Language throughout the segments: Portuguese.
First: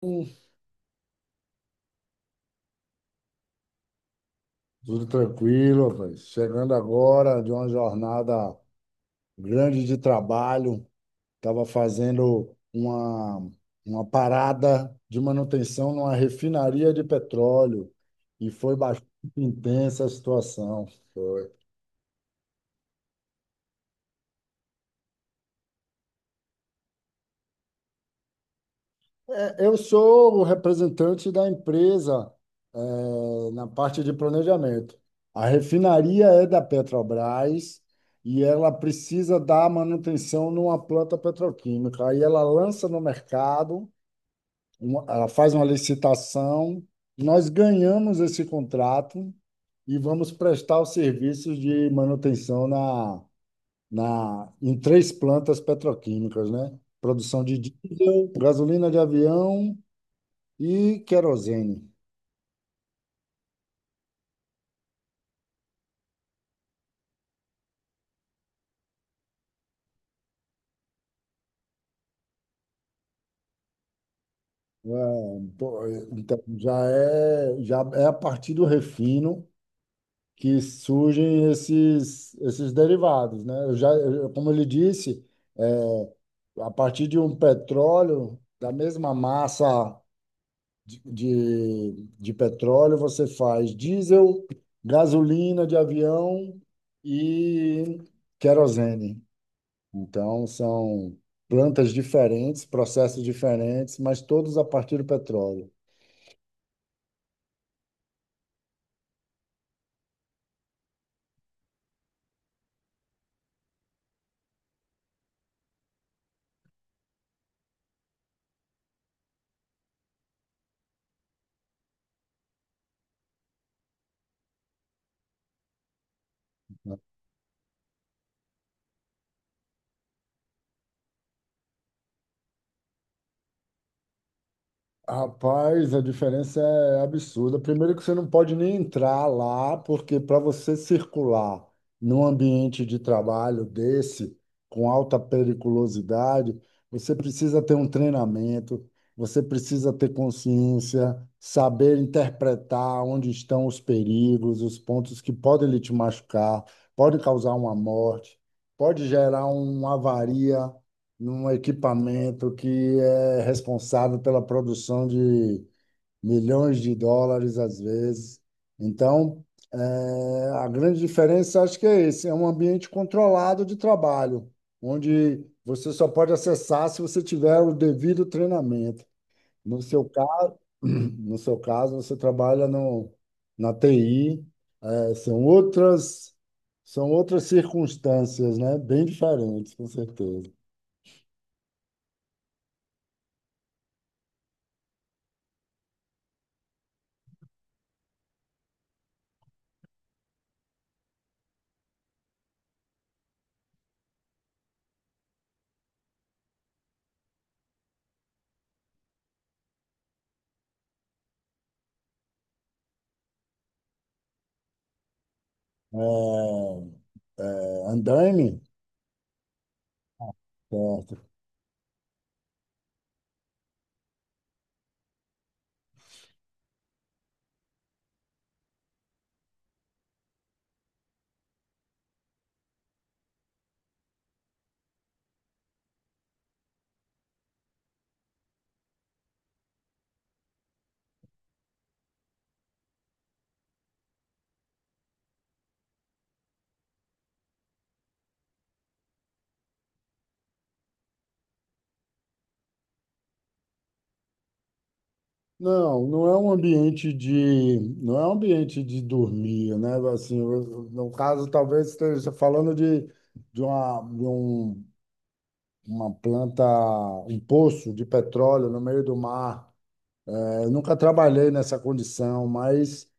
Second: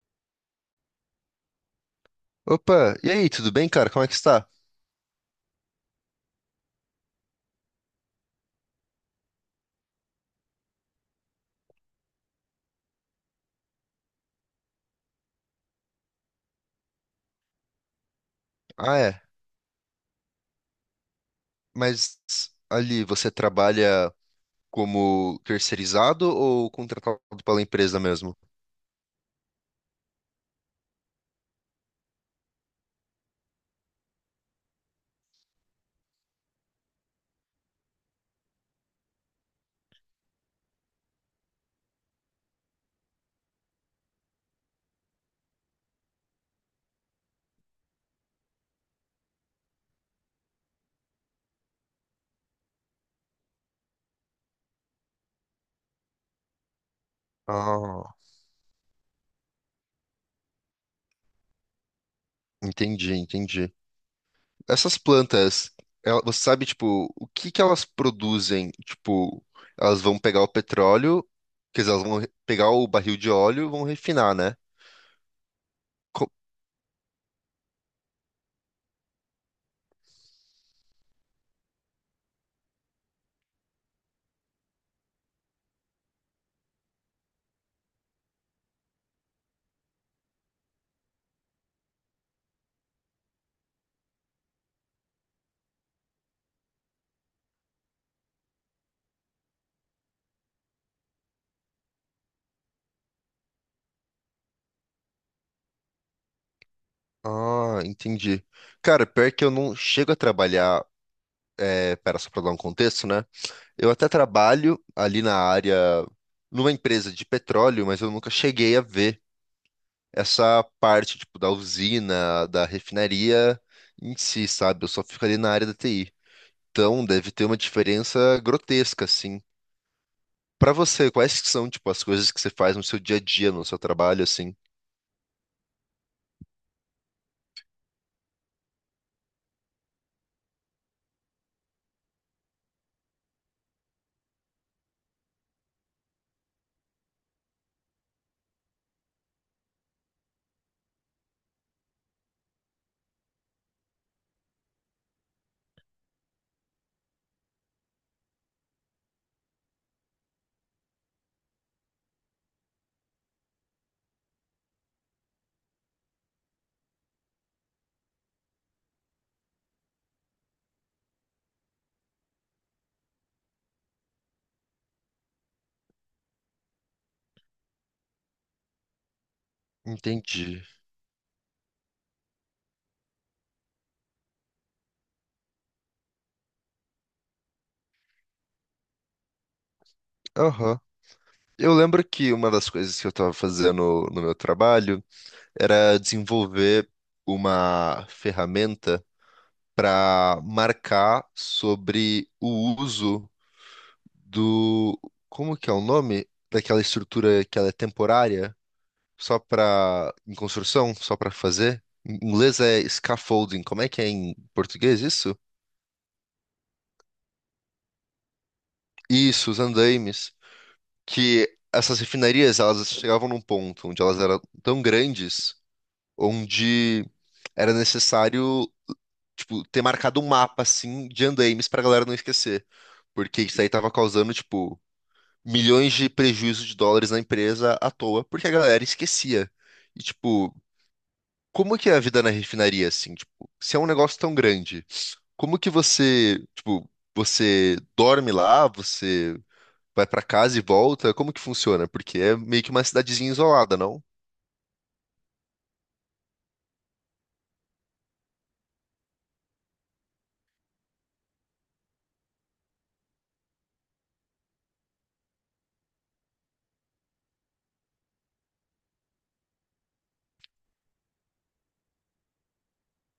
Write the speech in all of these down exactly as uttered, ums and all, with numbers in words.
Hum, Opa, e aí, tudo bem, cara? Como é que está? Tudo tranquilo, rapaz. Chegando agora de uma jornada grande de trabalho, estava fazendo uma, uma parada de manutenção numa refinaria de petróleo e foi Ah, bastante é. intensa a situação. Mas ali você trabalha como terceirizado ou contratado pela empresa mesmo? Eu sou o representante da empresa, eh, na parte de planejamento. A refinaria é da Petrobras e ela precisa dar manutenção numa planta petroquímica. Aí ela lança no mercado, uma- ela faz uma licitação, nós ganhamos esse contrato e vamos prestar os serviços de manutenção na, na, em três plantas petroquímicas, né? Produção de Ah, diesel, gasolina de avião e querosene. entendi, entendi. Essas plantas, ela- você sabe, tipo, o que que elas produzem? Tipo, elas vão pegar o petróleo, quer dizer, elas vão re- pegar o barril de óleo e vão refinar, né? É, pô, Co- Então, já é, já é a partir do refino que surgem esses, esses derivados, né? Eu já, eu- como ele disse, a partir de um petróleo, da mesma massa de, de, de petróleo, você faz diesel, gasolina de avião e querosene. Então, são plantas diferentes, processos diferentes, mas todos a partir do petróleo. Ah, entendi. Cara, pior que eu não chego a trabalhar, é, pera, só pra dar um contexto, né? Eu até trabalho ali na área, numa empresa de petróleo, mas eu nunca cheguei a ver essa parte, tipo, da usina, da refinaria em si, sabe? Eu só fico ali na área da T I. Então, deve ter uma diferença grotesca, assim. Pra você, quais que são, tipo, as coisas que você faz no seu dia a dia, no seu trabalho, assim? Rapaz, a diferença é absurda. Primeiro que você não pode nem entrar lá, porque para você circular num ambiente de trabalho desse, com alta periculosidade, você precisa ter um treinamento, você precisa ter consciência, saber interpretar onde estão os perigos, os pontos que podem lhe te machucar, pode causar uma morte, pode gerar uma avaria num equipamento que é responsável pela produção de milhões de dólares às vezes. Então, eh, a grande diferença acho que é esse, é um ambiente controlado de trabalho, onde você só pode acessar se você tiver o devido treinamento. No seu caso, Entendi. no seu caso, você trabalha no, na T I, eh, são outras são outras circunstâncias, né? Bem diferentes, com certeza. Aham. Eu lembro que uma das coisas que eu estava fazendo no meu trabalho era desenvolver uma ferramenta para marcar sobre o uso do. Como que é o nome? Daquela estrutura que ela é temporária, só para em construção, só para fazer. Em inglês é scaffolding. Como é que é em português isso? É, é, andaime, Isso, os andaimes. certo? Que essas refinarias, elas chegavam num ponto onde elas eram tão grandes, onde era necessário, tipo, ter marcado um mapa, assim, de andaimes pra galera não esquecer. Porque isso aí tava causando, tipo, milhões de prejuízo de dólares na empresa à toa, porque a galera esquecia. E, tipo, como que é a vida na refinaria, assim? Tipo, se é um negócio tão grande, como que você, tipo, você dorme lá, você vai pra casa e volta? Como que funciona? Porque é meio que uma cidadezinha isolada, não? Não, não é um ambiente de, não é um ambiente de dormir, né? Assim, eu- no caso, talvez esteja falando de, de uma, de um- uma planta, um poço de petróleo no meio do mar. É, Eu nunca trabalhei nessa condição, mas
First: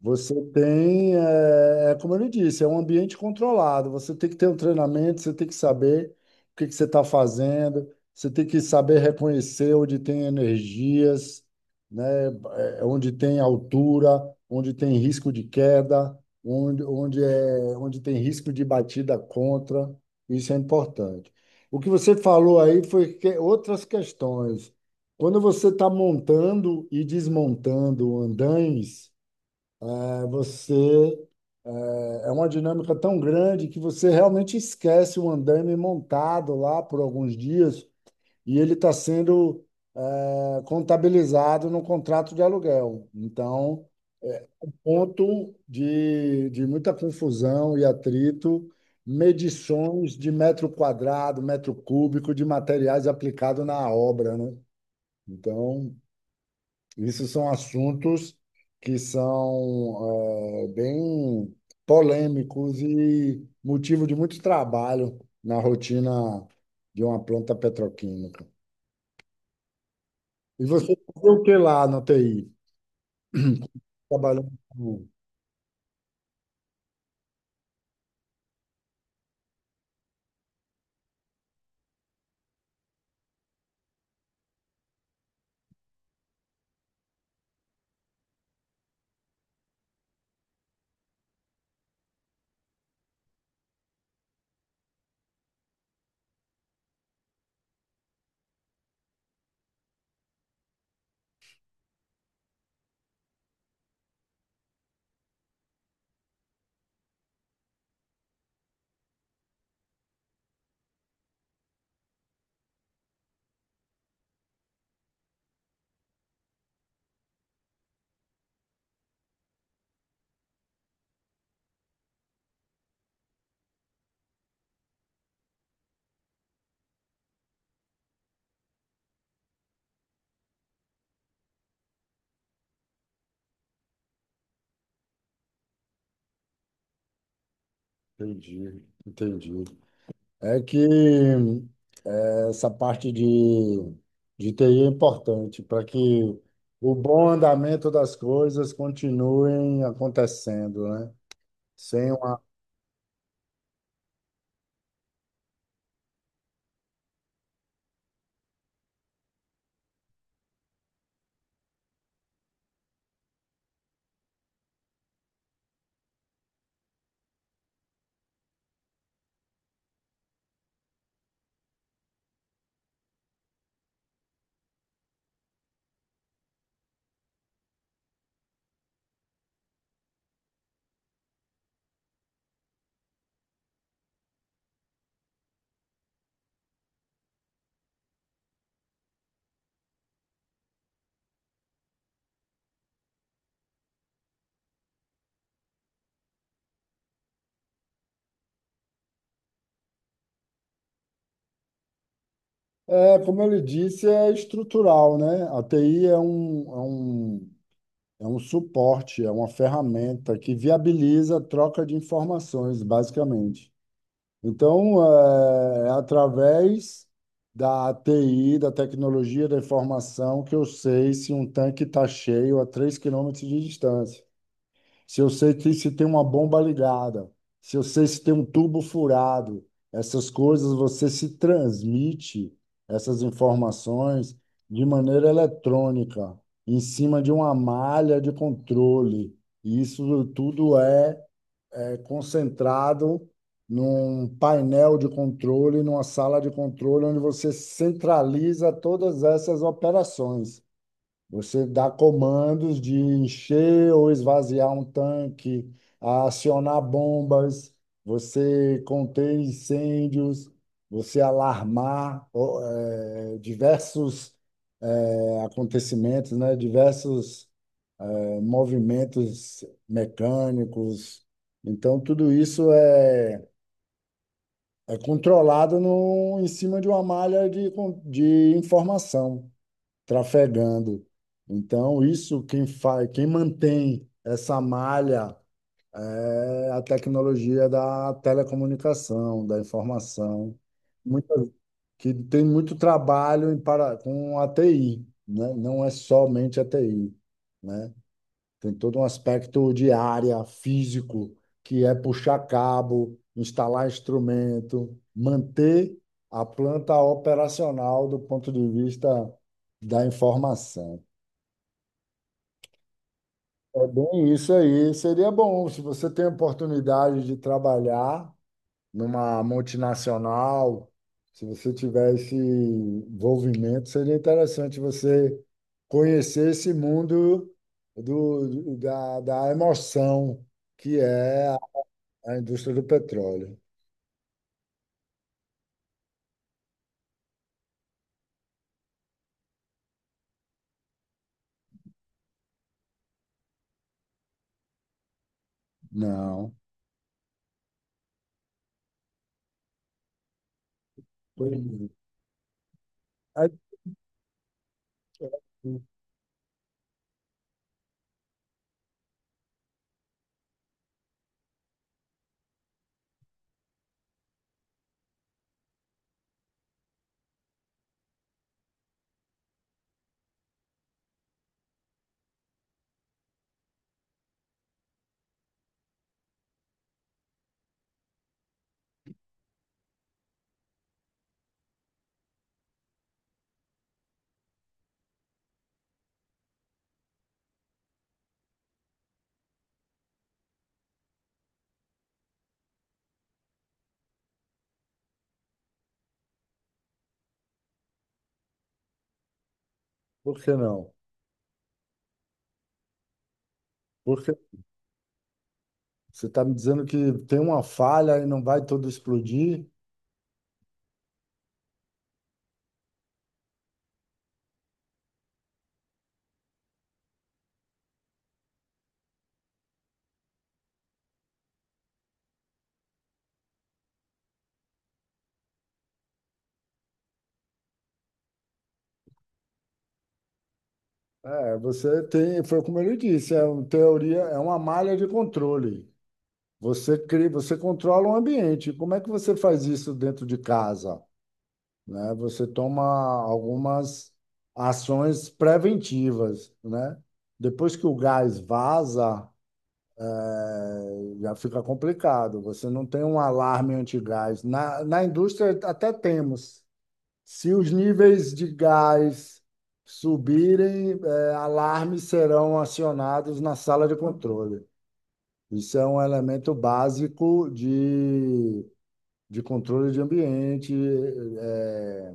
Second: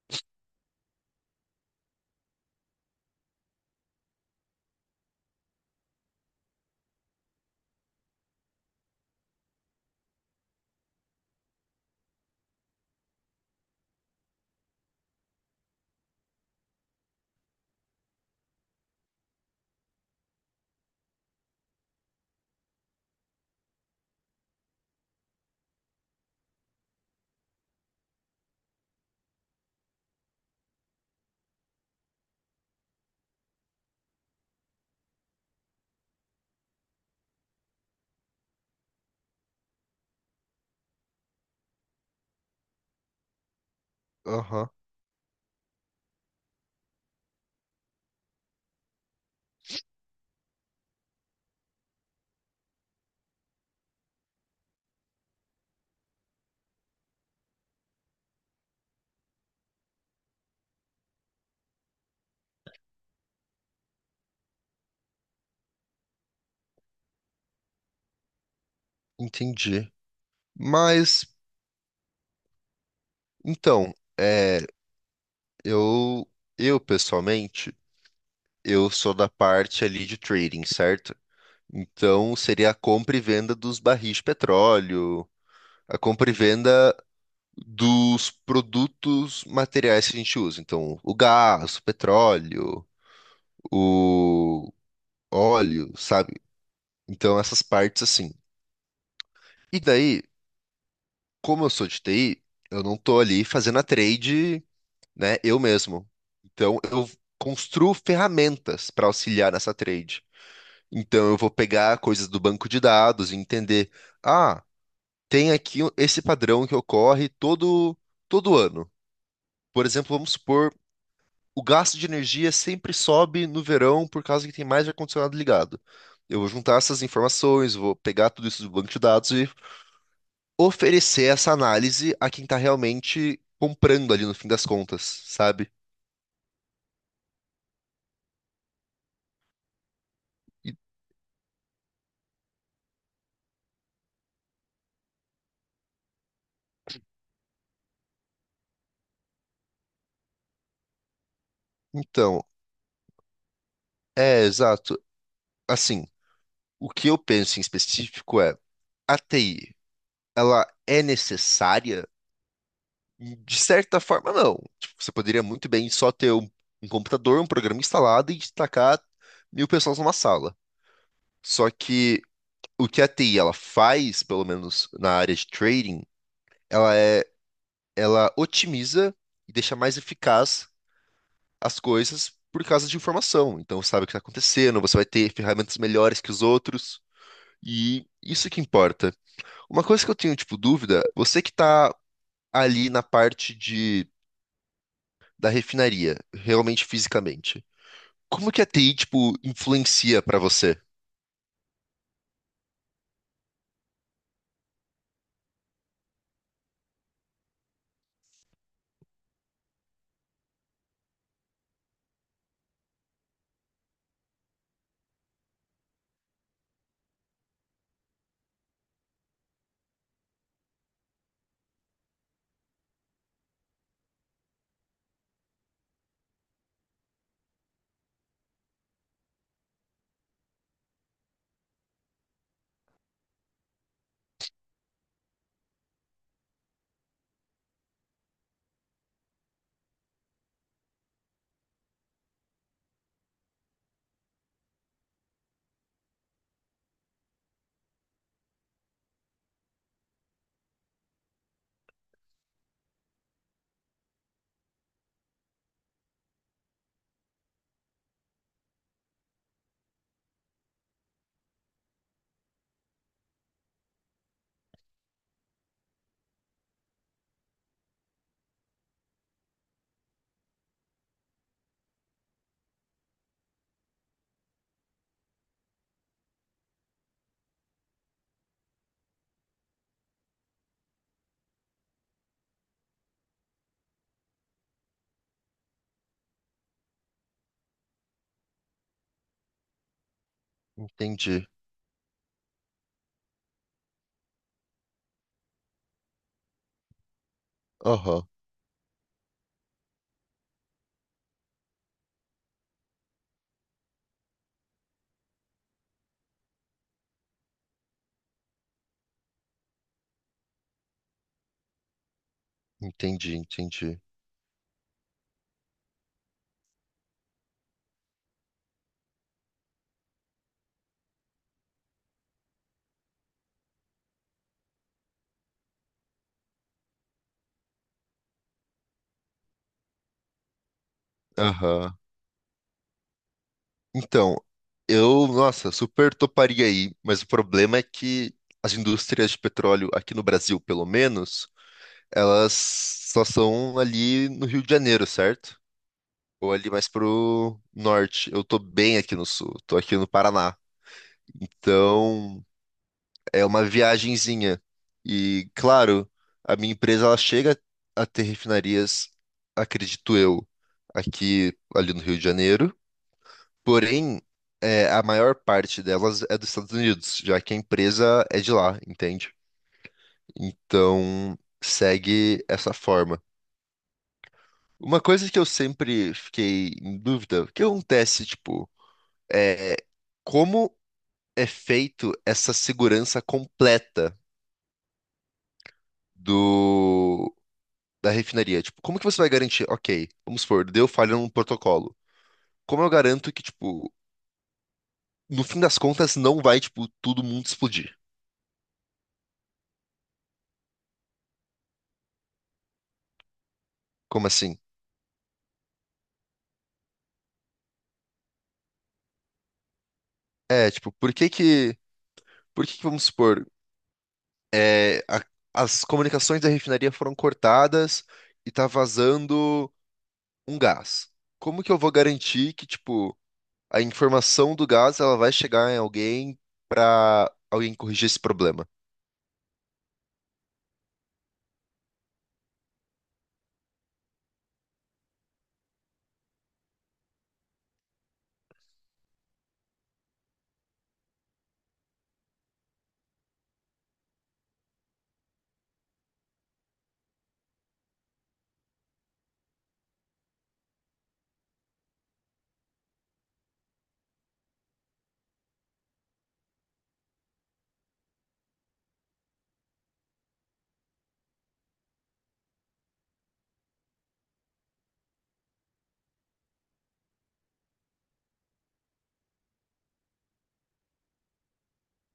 você tem, é, é como eu lhe disse, é um ambiente controlado. Você tem que ter um treinamento, você tem que saber o que que você está fazendo, você tem que saber reconhecer onde tem energias, né, é, onde tem altura, onde tem risco de queda, onde, onde, é, onde tem risco de batida contra. Isso é importante. O que você falou aí foi que- outras questões. Quando você está montando e desmontando andames, é Você é uma dinâmica tão grande que você realmente esquece o andaime montado lá por alguns dias e ele está sendo eh, contabilizado no contrato de aluguel. Então, Aham, ponto de, de muita confusão e atrito, medições de metro quadrado, metro cúbico de materiais aplicado na obra, né? Então, isso são assuntos que são eh, bem polêmicos e motivo de muito trabalho na rotina de uma planta petroquímica. entendi. E você Mas, fazia o que lá na T I? então, Trabalhando é, com... eu, eu pessoalmente, eu sou da parte ali de trading, certo? Então, seria a compra e venda dos barris de petróleo, a compra e venda dos produtos materiais que a gente usa. Então, o gás, o petróleo, o óleo, sabe? Então, essas partes assim. E daí, como eu sou de T I, eu não tô ali fazendo a trade, né, eu mesmo. Então, eu construo ferramentas para auxiliar nessa trade. Então, eu vou pegar coisas do banco de dados e entender. Ah, tem aqui esse padrão que ocorre todo, todo ano. Por exemplo, vamos supor, o gasto de energia sempre sobe no verão por causa que tem mais ar-condicionado ligado. Eu vou juntar essas informações, vou pegar tudo isso do banco de dados e oferecer essa análise a quem está realmente comprando ali no fim das contas, sabe? Entendi, entendi. É E- que é, essa parte de, de T I é importante para que o bom andamento das coisas continuem acontecendo, né? Sem uma Então, é exato. Assim, o que eu penso em específico é a T I, ela é necessária? E, de certa forma, não. Tipo, você poderia muito bem só ter um, um computador, um programa instalado e destacar mil pessoas numa sala. Só que o que a T I ela faz, pelo menos na área de trading, ela é, ela otimiza e deixa mais eficaz as coisas por causa de informação. Então, você sabe o que está acontecendo, você vai ter ferramentas melhores que os outros. E isso que importa. Uma coisa que eu tenho, tipo, dúvida, você que está ali na parte de, da refinaria, realmente fisicamente. Como que a T I, tipo, influencia pra você? é, como eu lhe disse, é estrutural, né? A T I é um, é um, é um suporte, é uma ferramenta que viabiliza a troca de informações, basicamente. Então, é, é através da T I, da tecnologia da informação, que eu sei se um tanque está cheio a três quilômetros de distância, se eu sei que se tem uma bomba ligada, se eu sei se tem um tubo furado, essas coisas você se transmite essas informações de maneira eletrônica, em cima de uma malha de controle. E isso tudo é, é concentrado num painel de controle, numa sala de controle, onde você centraliza todas essas operações. Você dá comandos de encher ou esvaziar um tanque, a acionar bombas, você conter incêndios, você alarmar ó, eh, diversos eh, acontecimentos, né? Diversos eh, movimentos mecânicos. Então, tudo isso é, é controlado no, em cima de uma malha de, con- de informação trafegando. Então, isso quem faz, quem mantém essa malha é a tecnologia da telecomunicação, da informação, muita, Entendi. que tem muito trabalho em para, com a T I, né? Não é somente a T I, né? Aham. Tem todo um aspecto de área, físico, que é puxar cabo, instalar instrumento, manter a planta operacional do ponto de vista da informação. Entendi, É entendi. bem isso aí. Seria bom se você tem a oportunidade de trabalhar numa multinacional, se você tiver esse envolvimento, seria interessante você conhecer esse mundo do, da, da emoção que é a Aham. a indústria do petróleo. Então, eu, nossa, super toparia aí, mas o problema é que as indústrias de petróleo aqui no Brasil, pelo menos, elas só são ali no Rio de Janeiro, certo? Ou Não. ali mais pro norte. Eu tô bem aqui no sul, tô aqui no Paraná. Pois é. Então, é Aí, uma viagenzinha. E, claro, a minha empresa ela chega a ter refinarias, acredito eu, aqui ali no Rio de Janeiro. Porém, é, a maior parte delas é dos Estados Unidos, já que a empresa é de lá, entende? Então, segue essa forma. Uma coisa que eu sempre fiquei em dúvida, o que acontece, tipo, é como é feito essa segurança completa do da refinaria. Tipo, como que você vai garantir? Ok, vamos supor, deu falha num protocolo. Como eu garanto que, tipo, no fim das contas não vai, tipo, todo mundo explodir? por que não? Como Porque assim? você está me dizendo que tem uma falha e não vai tudo explodir? É, tipo, por que que, por que que, vamos supor, é, a- as comunicações da refinaria foram cortadas e tá vazando um gás? Como que eu vou garantir que, tipo, a informação do gás, ela vai chegar em alguém pra alguém corrigir esse problema? É, você tem, foi como ele disse, é uma teoria, é uma malha de controle. Você cria, você controla o ambiente. Como é que você faz isso dentro de casa, né? Você toma algumas ações preventivas, né? Depois que o gás vaza, é, já fica complicado. Você não tem um alarme antigás. Na, na indústria até temos. Se os níveis de gás subirem, eh, alarmes serão acionados na sala de controle. Isso é um elemento básico de, de controle de ambiente, eh,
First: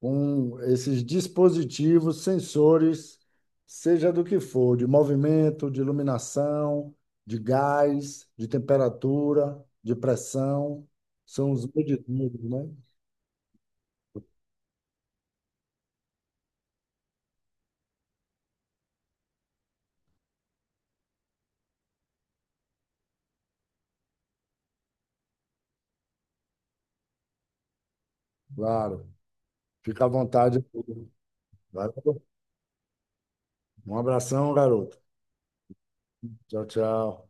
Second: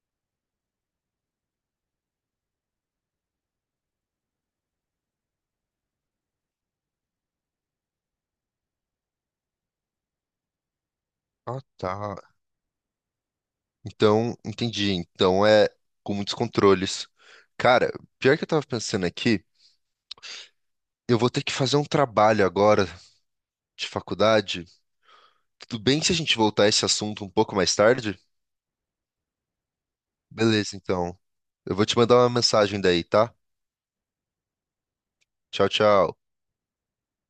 com esses dispositivos, sensores, seja do que for, de movimento, de iluminação, de gás, de temperatura, de pressão, são Ah, os tá. medidores, né? Então, entendi. Então é com muitos controles. Cara, pior que eu tava pensando aqui, eu vou ter que fazer um trabalho agora de faculdade. Tudo bem se a gente voltar a esse assunto um pouco mais tarde? Claro, fica à vontade. Beleza, então. Eu vou Vai, te mandar uma mensagem daí, tá? um abração, garoto. Tchau, tchau. Tchau, tchau.